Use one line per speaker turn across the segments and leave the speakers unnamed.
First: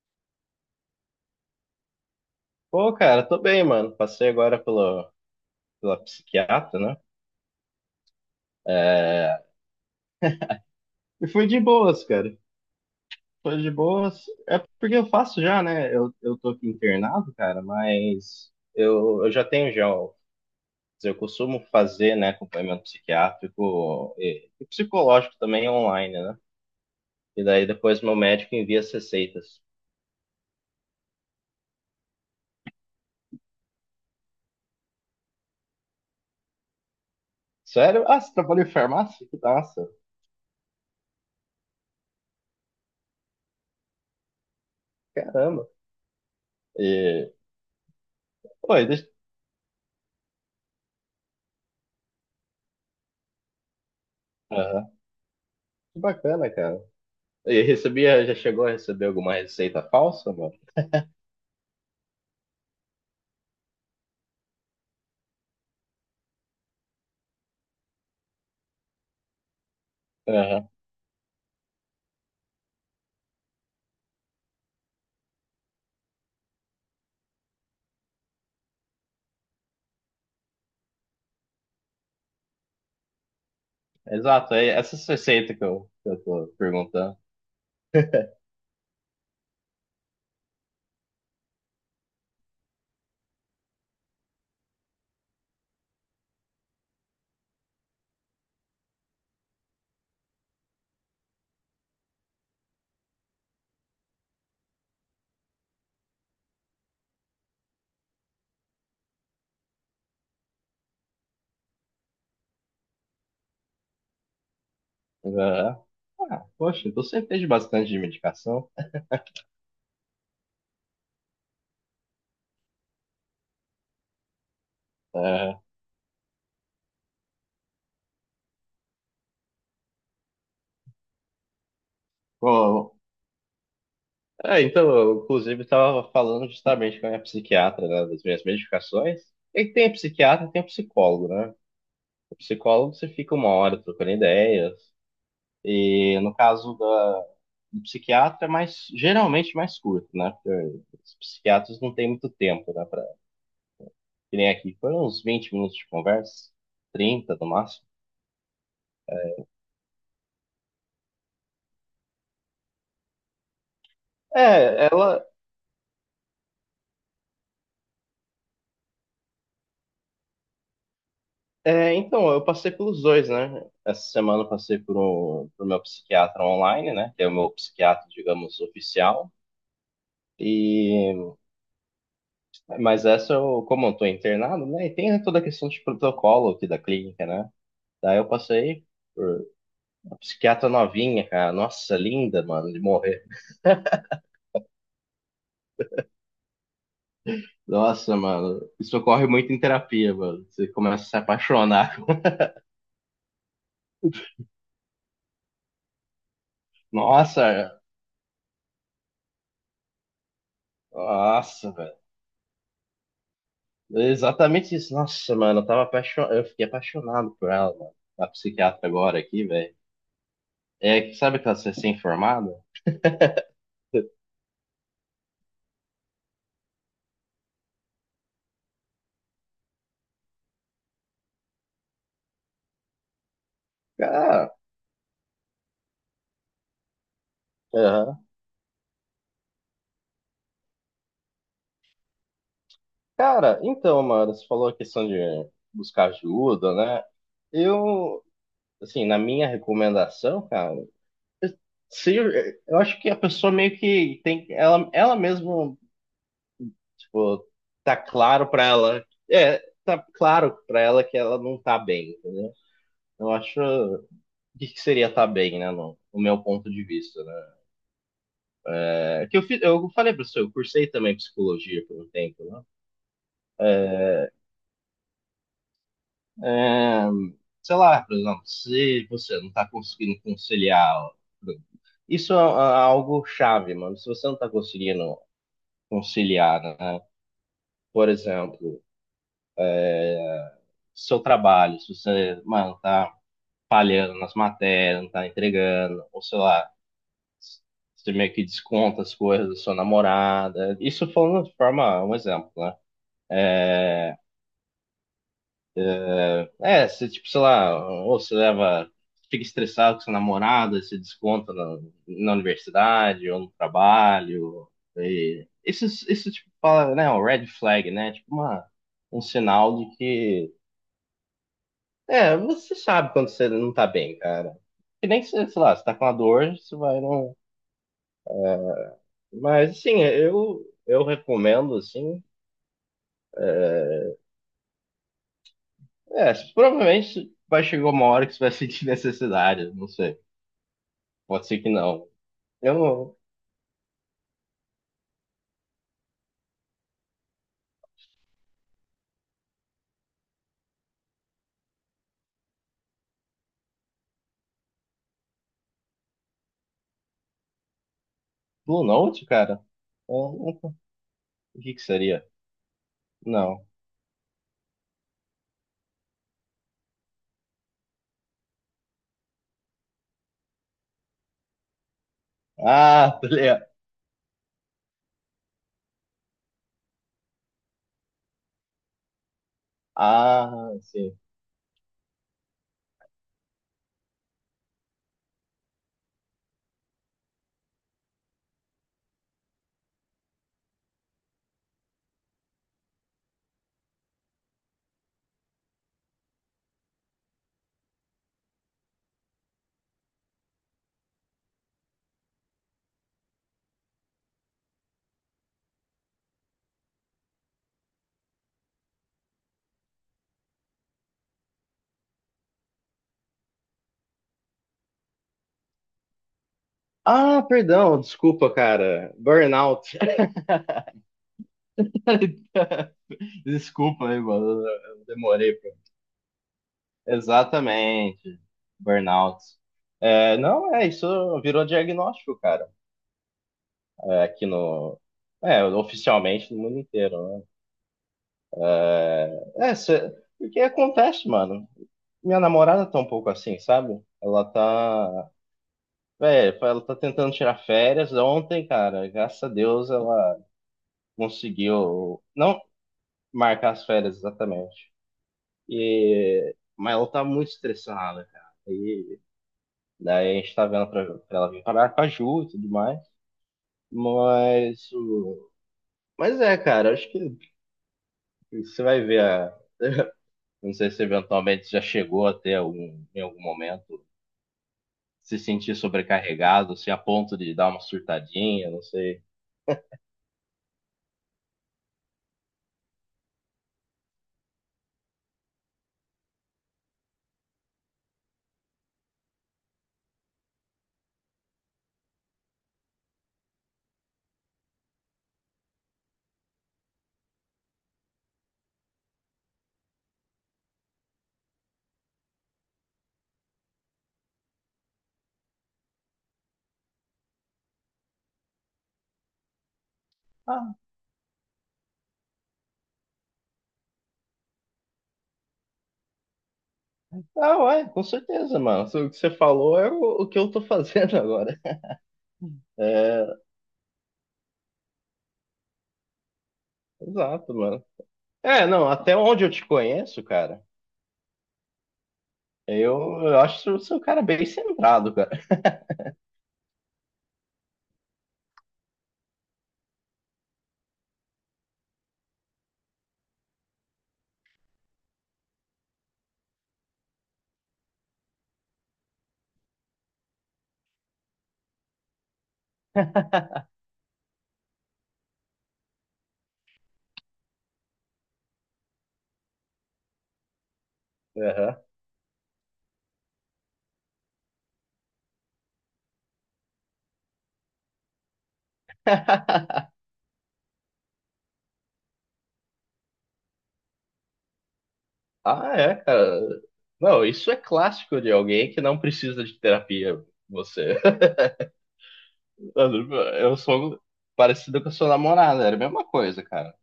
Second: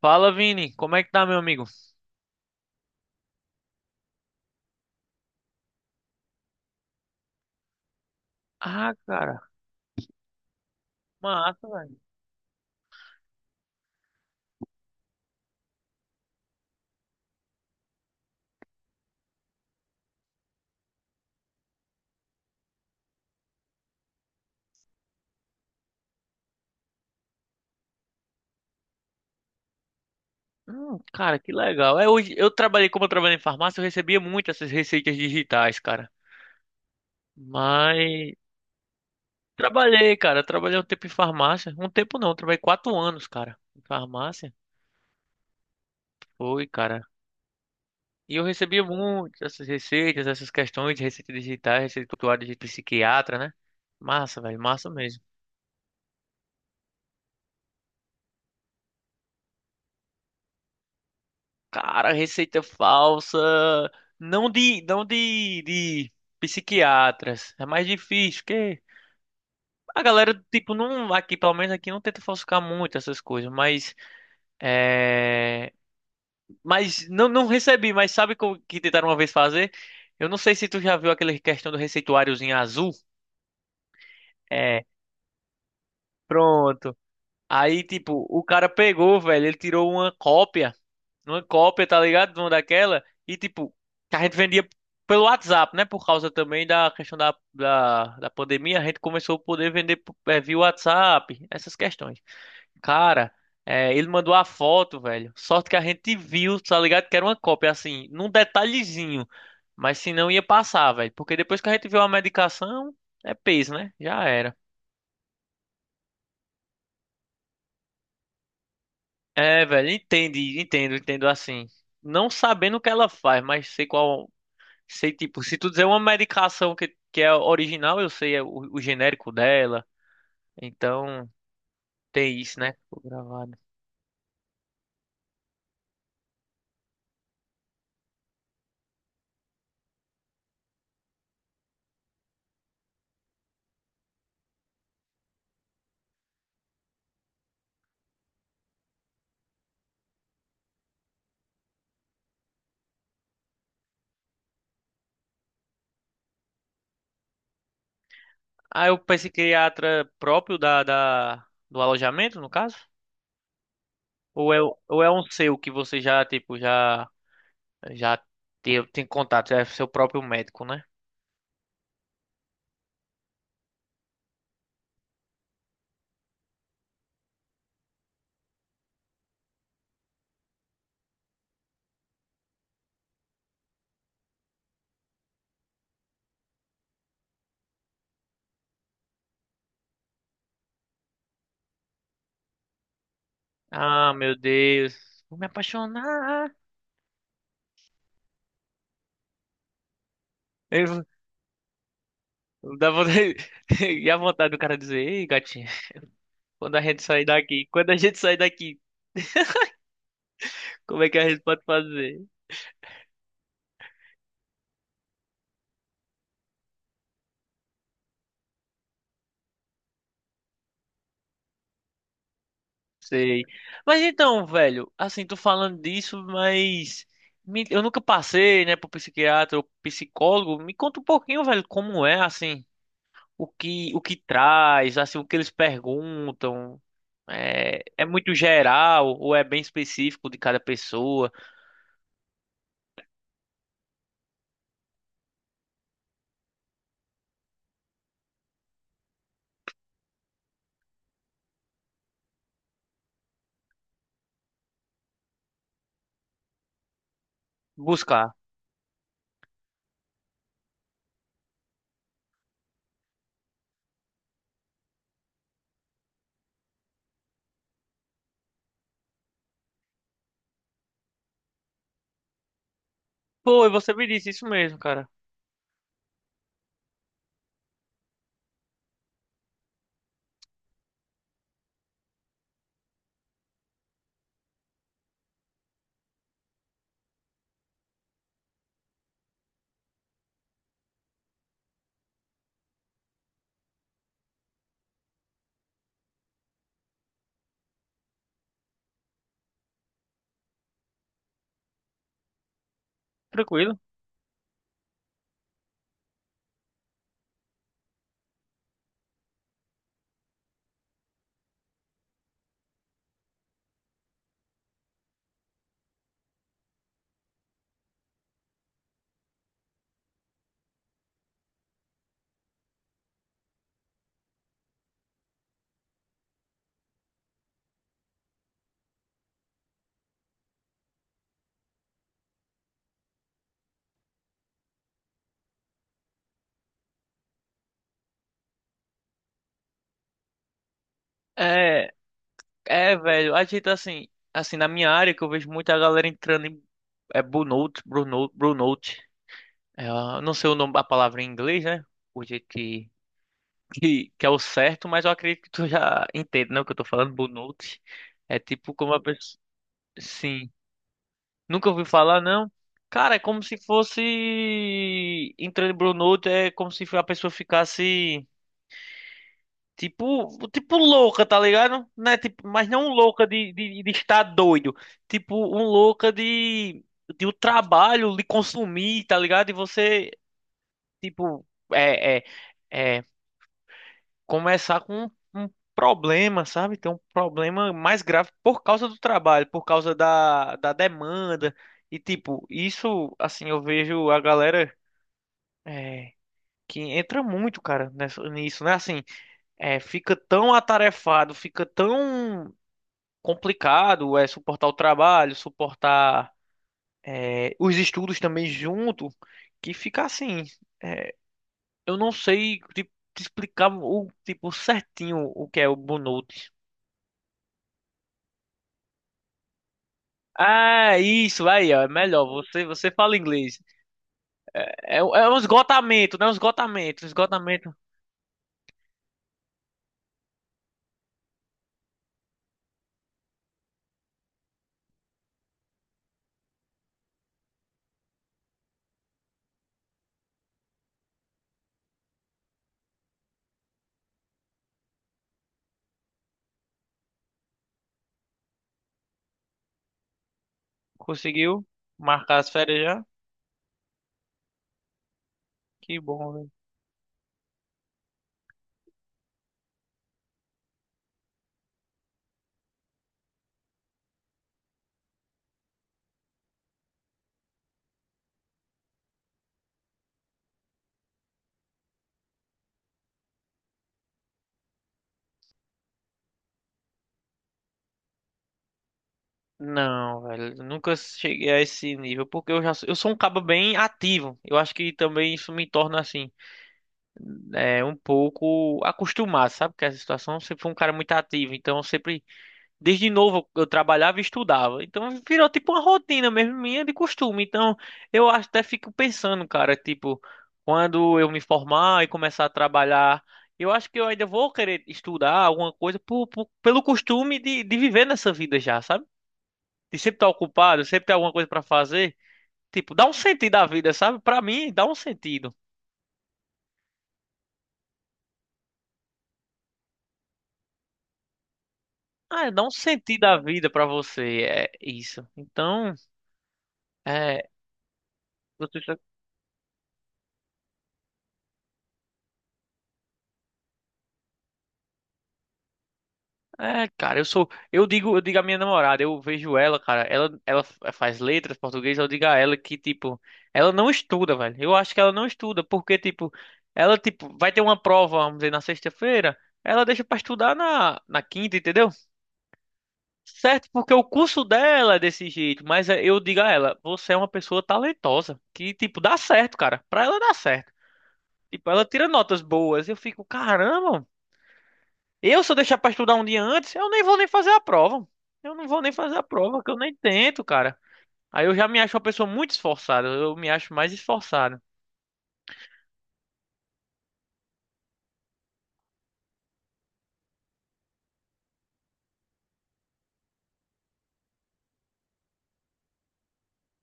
Fala, Vini. Como é que tá, meu amigo?
Pô, cara, tô bem, mano. Passei agora pela psiquiatra, né?
Ah, cara,
E fui de
massa, velho.
boas, cara. Foi de boas. É porque eu faço já, né? Eu tô aqui internado, cara, mas eu já tenho já. Quer dizer, eu costumo fazer, né, acompanhamento psiquiátrico e psicológico também online, né? E daí depois meu médico envia as receitas.
Cara, que legal. É, hoje eu trabalhei, como eu trabalhei em farmácia, eu recebia muito essas receitas digitais, cara.
Sério? Ah, você
Mas
trabalhou em farmácia? Que massa.
trabalhei, cara. Trabalhei um tempo em farmácia. Um tempo não, trabalhei 4 anos, cara, em farmácia.
Caramba.
Foi, cara.
E,
E eu
pô,
recebia
e deixa.
muito essas receitas, essas questões de receitas digitais, receita tutorial de psiquiatra, né? Massa, velho, massa
Aham.
mesmo.
Que bacana, cara. E recebia, já chegou a receber alguma receita falsa?
Cara, receita falsa. Não de psiquiatras. É mais difícil, porque a galera,
Aham.
tipo, não, aqui, pelo menos aqui, não tenta falsificar muito essas coisas, mas, é, mas não, não recebi, mas sabe o que tentaram uma vez fazer? Eu não sei se tu já viu aquela questão do receituáriozinho azul.
Exato, é
É,
essas receitas que eu tô
pronto.
perguntando.
Aí, tipo, o cara pegou, velho, ele tirou uma cópia numa cópia, tá ligado? Uma daquela. E tipo, que a gente vendia pelo WhatsApp, né? Por causa também da questão da pandemia, a gente começou a poder vender via WhatsApp, essas questões. Cara, ele mandou a foto, velho. Sorte que a gente viu, tá ligado? Que era uma cópia, assim, num detalhezinho. Mas se não ia passar, velho. Porque depois que a gente viu a medicação, é peso, né? Já era.
Aham. Ah, poxa, então você fez bastante de medicação.
É, velho, entendo assim. Não sabendo o que ela faz, mas sei qual. Sei, tipo, se
Aham.
tu dizer uma medicação que é original, eu sei é o genérico dela. Então, tem isso, né?
Bom,
Ficou gravado.
é, então, eu, inclusive, estava falando justamente com a minha psiquiatra, né, das minhas medicações. E tem psiquiatra, e tem psicólogo, né? O psicólogo você fica uma hora trocando ideias. E no caso da, do psiquiatra é mais, geralmente mais curto, né? Porque os psiquiatras não têm muito tempo, né, que nem aqui. Foram uns 20 minutos de conversa, 30 no máximo.
Ah, é o psiquiatra próprio do alojamento, no caso? Ou é,
É,
ou é um
ela.
seu que você já, tipo, já tem contato? É seu próprio médico, né?
É, então, eu passei pelos dois, né? Essa semana eu passei por um, pro meu psiquiatra online, né? Que é o meu psiquiatra, digamos, oficial. E, mas essa, eu, como eu tô internado, né? E tem toda a questão de protocolo aqui da clínica, né? Daí eu passei por uma psiquiatra novinha, cara. Nossa, linda, mano, de morrer.
Ah, meu Deus. Vou me apaixonar.
Nossa, mano, isso ocorre muito em terapia, mano. Você
Eu,
começa a se apaixonar.
eu dá vontade, e a vontade do cara dizer, ei, gatinha,
Nossa,
quando a gente sair daqui, como é que a gente pode
Nossa, velho.
fazer?
É exatamente isso. Nossa, mano, eu tava apaixonado. Eu fiquei apaixonado por ela, mano. A psiquiatra agora aqui, velho. É que sabe aquela recém-formada?
Sei. Mas então, velho, assim, tô falando disso, mas eu nunca passei, né, por psiquiatra ou psicólogo. Me conta um pouquinho, velho, como é, assim, o que
Cara,
traz, assim, o que eles perguntam. É, é
aham.
muito geral ou é bem específico de cada pessoa?
Cara, então, mano, você falou a questão de buscar ajuda, né? Eu, assim, na minha recomendação, cara, eu- se, eu acho que a pessoa meio que tem, ela mesmo, tipo, tá
Buscar.
claro pra ela, é, tá claro pra ela que ela não tá bem, entendeu? Eu acho. O que que seria estar bem, né, no meu ponto de vista, né? É, que eu falei para você, eu cursei também psicologia por um tempo, né?
Pô, e você me disse isso mesmo, cara.
É, sei lá, por exemplo, se você não está conseguindo conciliar, isso é algo chave, mano. Se você não está conseguindo conciliar, né? Por exemplo, seu trabalho, se você, mano, tá falhando nas matérias, não tá entregando, ou sei lá, você meio que desconta as coisas da sua namorada. Isso falando de forma, um exemplo, né?
Tranquilo.
É, você, tipo, sei lá, ou você leva, fica estressado com sua namorada se desconta na universidade ou no trabalho. E isso, tipo, fala, né, um red flag, né? Tipo, uma, um sinal de que, é, você sabe quando você não tá bem, cara. Que nem, você, sei lá, você tá com uma dor, você vai não. Mas, assim, eu recomendo, assim, é, provavelmente vai chegar uma hora que você vai sentir necessidade, não sei. Pode ser que
É,
não. Eu não,
velho, assim, na minha área que eu vejo muita galera entrando em burnout, burnout. É, eu não sei o nome, a palavra em inglês, né? O jeito que, que é o certo, mas eu acredito que tu já entende, né? O que eu tô falando, Bonucci. É tipo
Blue
como a
Note,
pessoa.
cara? Eu
Sim.
nunca- O
Nunca
que que
ouvi falar,
seria?
não. Cara, é como se
Não.
fosse. Entrando em Bonucci, é como se a pessoa ficasse. Tipo, tipo louca, tá ligado? Né? Tipo, mas não
Ah,
louca
tá ligado.
de estar doido. Tipo, um louca de o trabalho lhe consumir, tá ligado? E você,
Ah, sim.
tipo, é, é, é, começar com um problema, sabe? Ter um problema mais grave por causa do trabalho, por causa da demanda. E, tipo, isso, assim, eu vejo a galera é, que entra muito, cara, nessa, nisso, né? Assim, fica tão atarefado, fica tão complicado, suportar o trabalho, suportar os estudos também junto, que fica assim. é, eu não sei, tipo, te explicar o tipo certinho o que é o burnout.
Ah, perdão, desculpa, cara. Burnout.
Ah, isso aí, ó. É melhor. Você fala inglês.
Desculpa aí, mano.
É,
Eu
é um
demorei.
esgotamento, né? Um esgotamento.
Exatamente. Burnout. É, não, é, isso virou diagnóstico, cara. É, aqui no. É, oficialmente no mundo inteiro, né? É, porque acontece, mano. Minha namorada tá um pouco assim, sabe? Ela tá. Velho, ela tá tentando tirar férias. Ontem, cara, graças a Deus ela
Conseguiu
conseguiu
marcar as
não
férias já?
marcar as férias exatamente.
Que bom, velho.
Mas ela tá muito estressada, cara. E daí a gente tá vendo pra, ela vir parar com a Ju e tudo mais. Mas. o- Mas é, cara, acho que você vai ver. Não sei se eventualmente já chegou até algum, em algum momento se sentir sobrecarregado, se a ponto de dar uma surtadinha, não sei.
Não, velho. Eu nunca cheguei a esse nível. Porque eu sou um cabo bem ativo. Eu acho que também isso me torna assim. É, um pouco acostumado, sabe? Porque essa situação eu sempre fui um cara muito ativo. Então eu sempre, desde novo, eu trabalhava e estudava. Então virou tipo uma rotina mesmo minha de costume. Então eu até fico pensando, cara, tipo, quando eu me formar e começar a trabalhar, eu acho que eu ainda vou querer estudar alguma coisa pelo costume de viver nessa vida já, sabe? De sempre estar
Ah,
ocupado, sempre ter alguma coisa pra fazer. Tipo, dá um sentido à vida, sabe? Pra mim, dá um sentido.
Ah, ué, com certeza, mano. O que você falou é o que eu tô fazendo agora.
Ah, dá um sentido à
É,
vida pra você. É isso. Então, é.
exato, mano. É, não,
Você
até onde eu te conheço, cara, eu, eu acho que você é um cara bem centrado, cara.
é, cara, eu sou. Eu digo à minha namorada, eu vejo ela, cara. Ela faz letras português, eu digo a ela que, tipo, ela não estuda, velho. Eu acho que ela não estuda, porque, tipo, ela, tipo, vai ter uma prova, vamos dizer, na sexta-feira. Ela deixa pra estudar na quinta, entendeu? Certo, porque o curso dela é desse jeito. Mas é, eu digo a ela, você é uma pessoa talentosa, que, tipo, dá certo, cara. Pra ela dá certo. Tipo,
Aham.
ela tira notas boas. Eu fico, caramba, eu, se eu deixar pra estudar um dia antes, eu nem vou nem fazer a prova. Eu não vou nem fazer a prova, que eu nem tento, cara. Aí eu já me acho uma pessoa muito esforçada. Eu me acho mais esforçado.
Ah, é, cara. Não, isso é clássico de alguém que não precisa de terapia. Você. Eu sou parecido com a sua namorada, era a mesma coisa, cara.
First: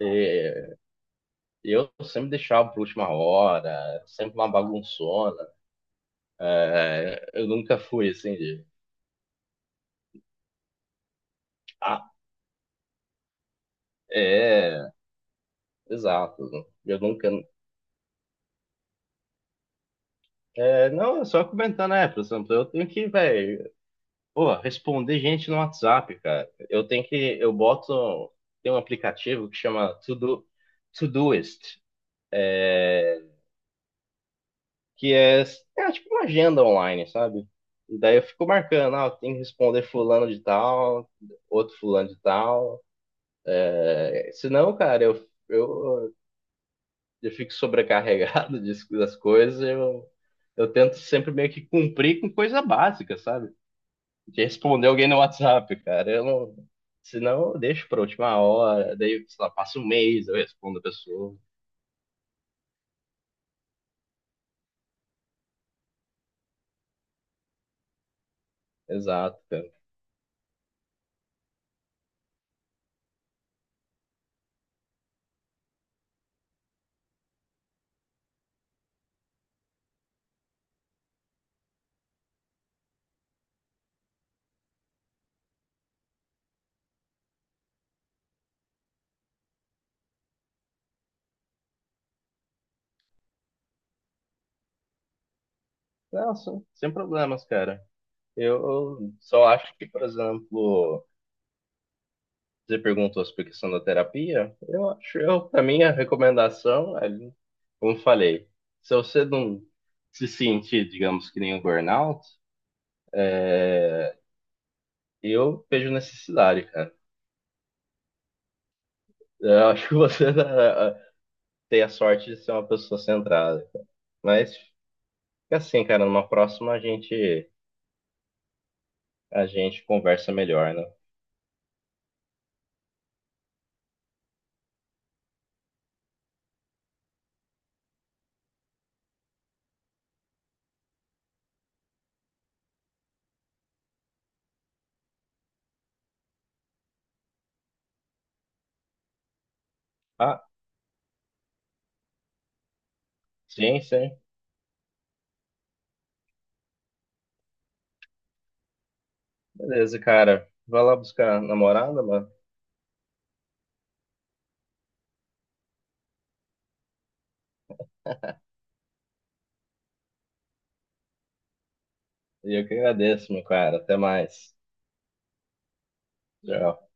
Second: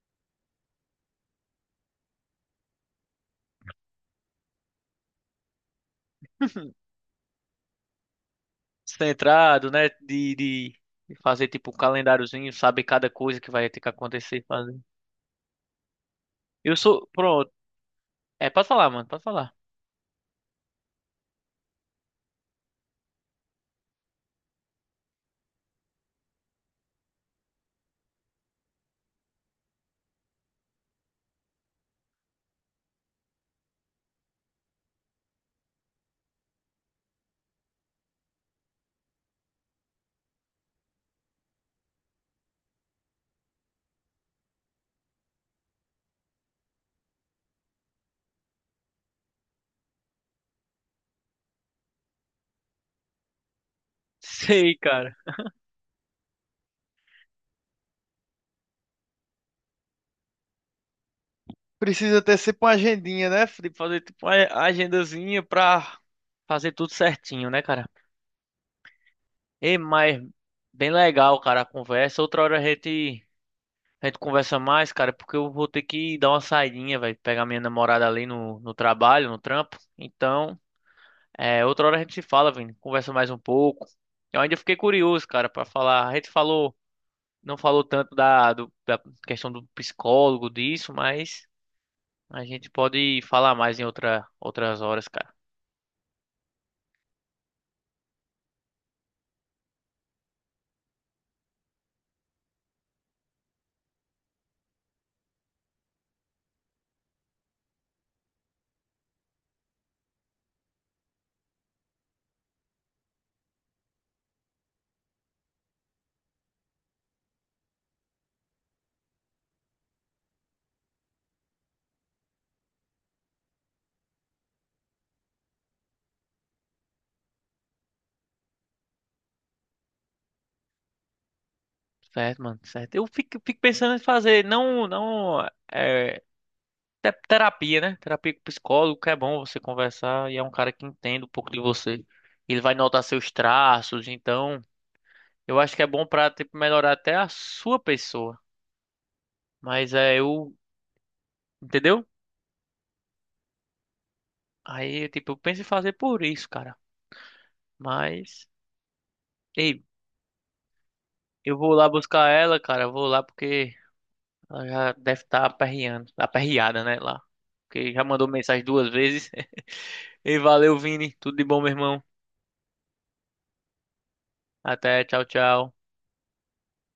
É, eu sempre deixava pra última hora, sempre uma bagunçona. É, eu nunca fui assim de.
Centrado, né? De fazer tipo um
Ah,
calendáriozinho, sabe cada coisa que vai ter que acontecer e fazer.
é, exato.
Eu
Eu
sou.
nunca.
Pronto. É, pode falar, mano, pode falar.
É, não, é só comentar, né, por exemplo, eu tenho que, velho, pô, responder gente no WhatsApp, cara. Eu tenho que, eu boto, tem um aplicativo que chama Todoist, é, que é tipo uma agenda online, sabe? E daí eu fico marcando, ah, eu tenho que responder fulano de tal, outro fulano de tal. É, senão, cara, eu, eu fico sobrecarregado das coisas, eu tento sempre meio que cumprir com coisa básica, sabe? De
Sei,
responder alguém
cara.
no WhatsApp, cara. Eu não, senão eu deixo pra última hora, daí, sei lá, passa um mês, eu respondo a pessoa.
Precisa ter sempre uma agendinha, né? De fazer tipo uma agendazinha pra fazer tudo certinho, né, cara?
Exato, cara.
E mas bem legal, cara, a conversa. Outra hora a gente. A gente conversa mais, cara, porque eu vou ter que dar uma saidinha, velho. Pegar minha namorada ali no trabalho, no trampo. Então, é, outra hora a gente se fala, Vini. Conversa mais um pouco. Eu ainda fiquei curioso, cara, pra falar. A gente falou, não falou tanto da questão do psicólogo, disso, mas a gente pode falar mais em outra, outras horas, cara.
Não, sem problemas, cara. Eu só acho que, por exemplo, você perguntou sobre a questão da terapia, eu acho, eu, pra mim, a recomendação, é, como eu falei, se você não se sentir, digamos, que nem um burnout, É, eu vejo necessidade, cara. Eu acho que você tem a sorte de ser uma pessoa centrada, cara. Mas fica assim, cara, numa próxima a gente conversa melhor, né?
Certo, mano, certo. Fico pensando em fazer, não, não é, é terapia, né? Terapia com psicólogo, que é bom você conversar e é um cara que entende um pouco de você. Ele vai notar seus traços, então eu acho que é bom pra, tipo, melhorar até a sua pessoa. Mas é,
Ah,
eu, entendeu?
sim, sim.
Aí, tipo, eu penso em fazer por isso, cara. Mas, ei,
Beleza, cara. Vai lá buscar a
eu vou lá
namorada,
buscar
mano.
ela, cara. Eu vou lá porque ela já deve estar aperreando, aperreada, né? Lá. Porque já mandou mensagem 2 vezes. E valeu, Vini. Tudo de bom, meu irmão.
E eu que agradeço, meu cara. Até mais.
Até, tchau, tchau.
Tchau.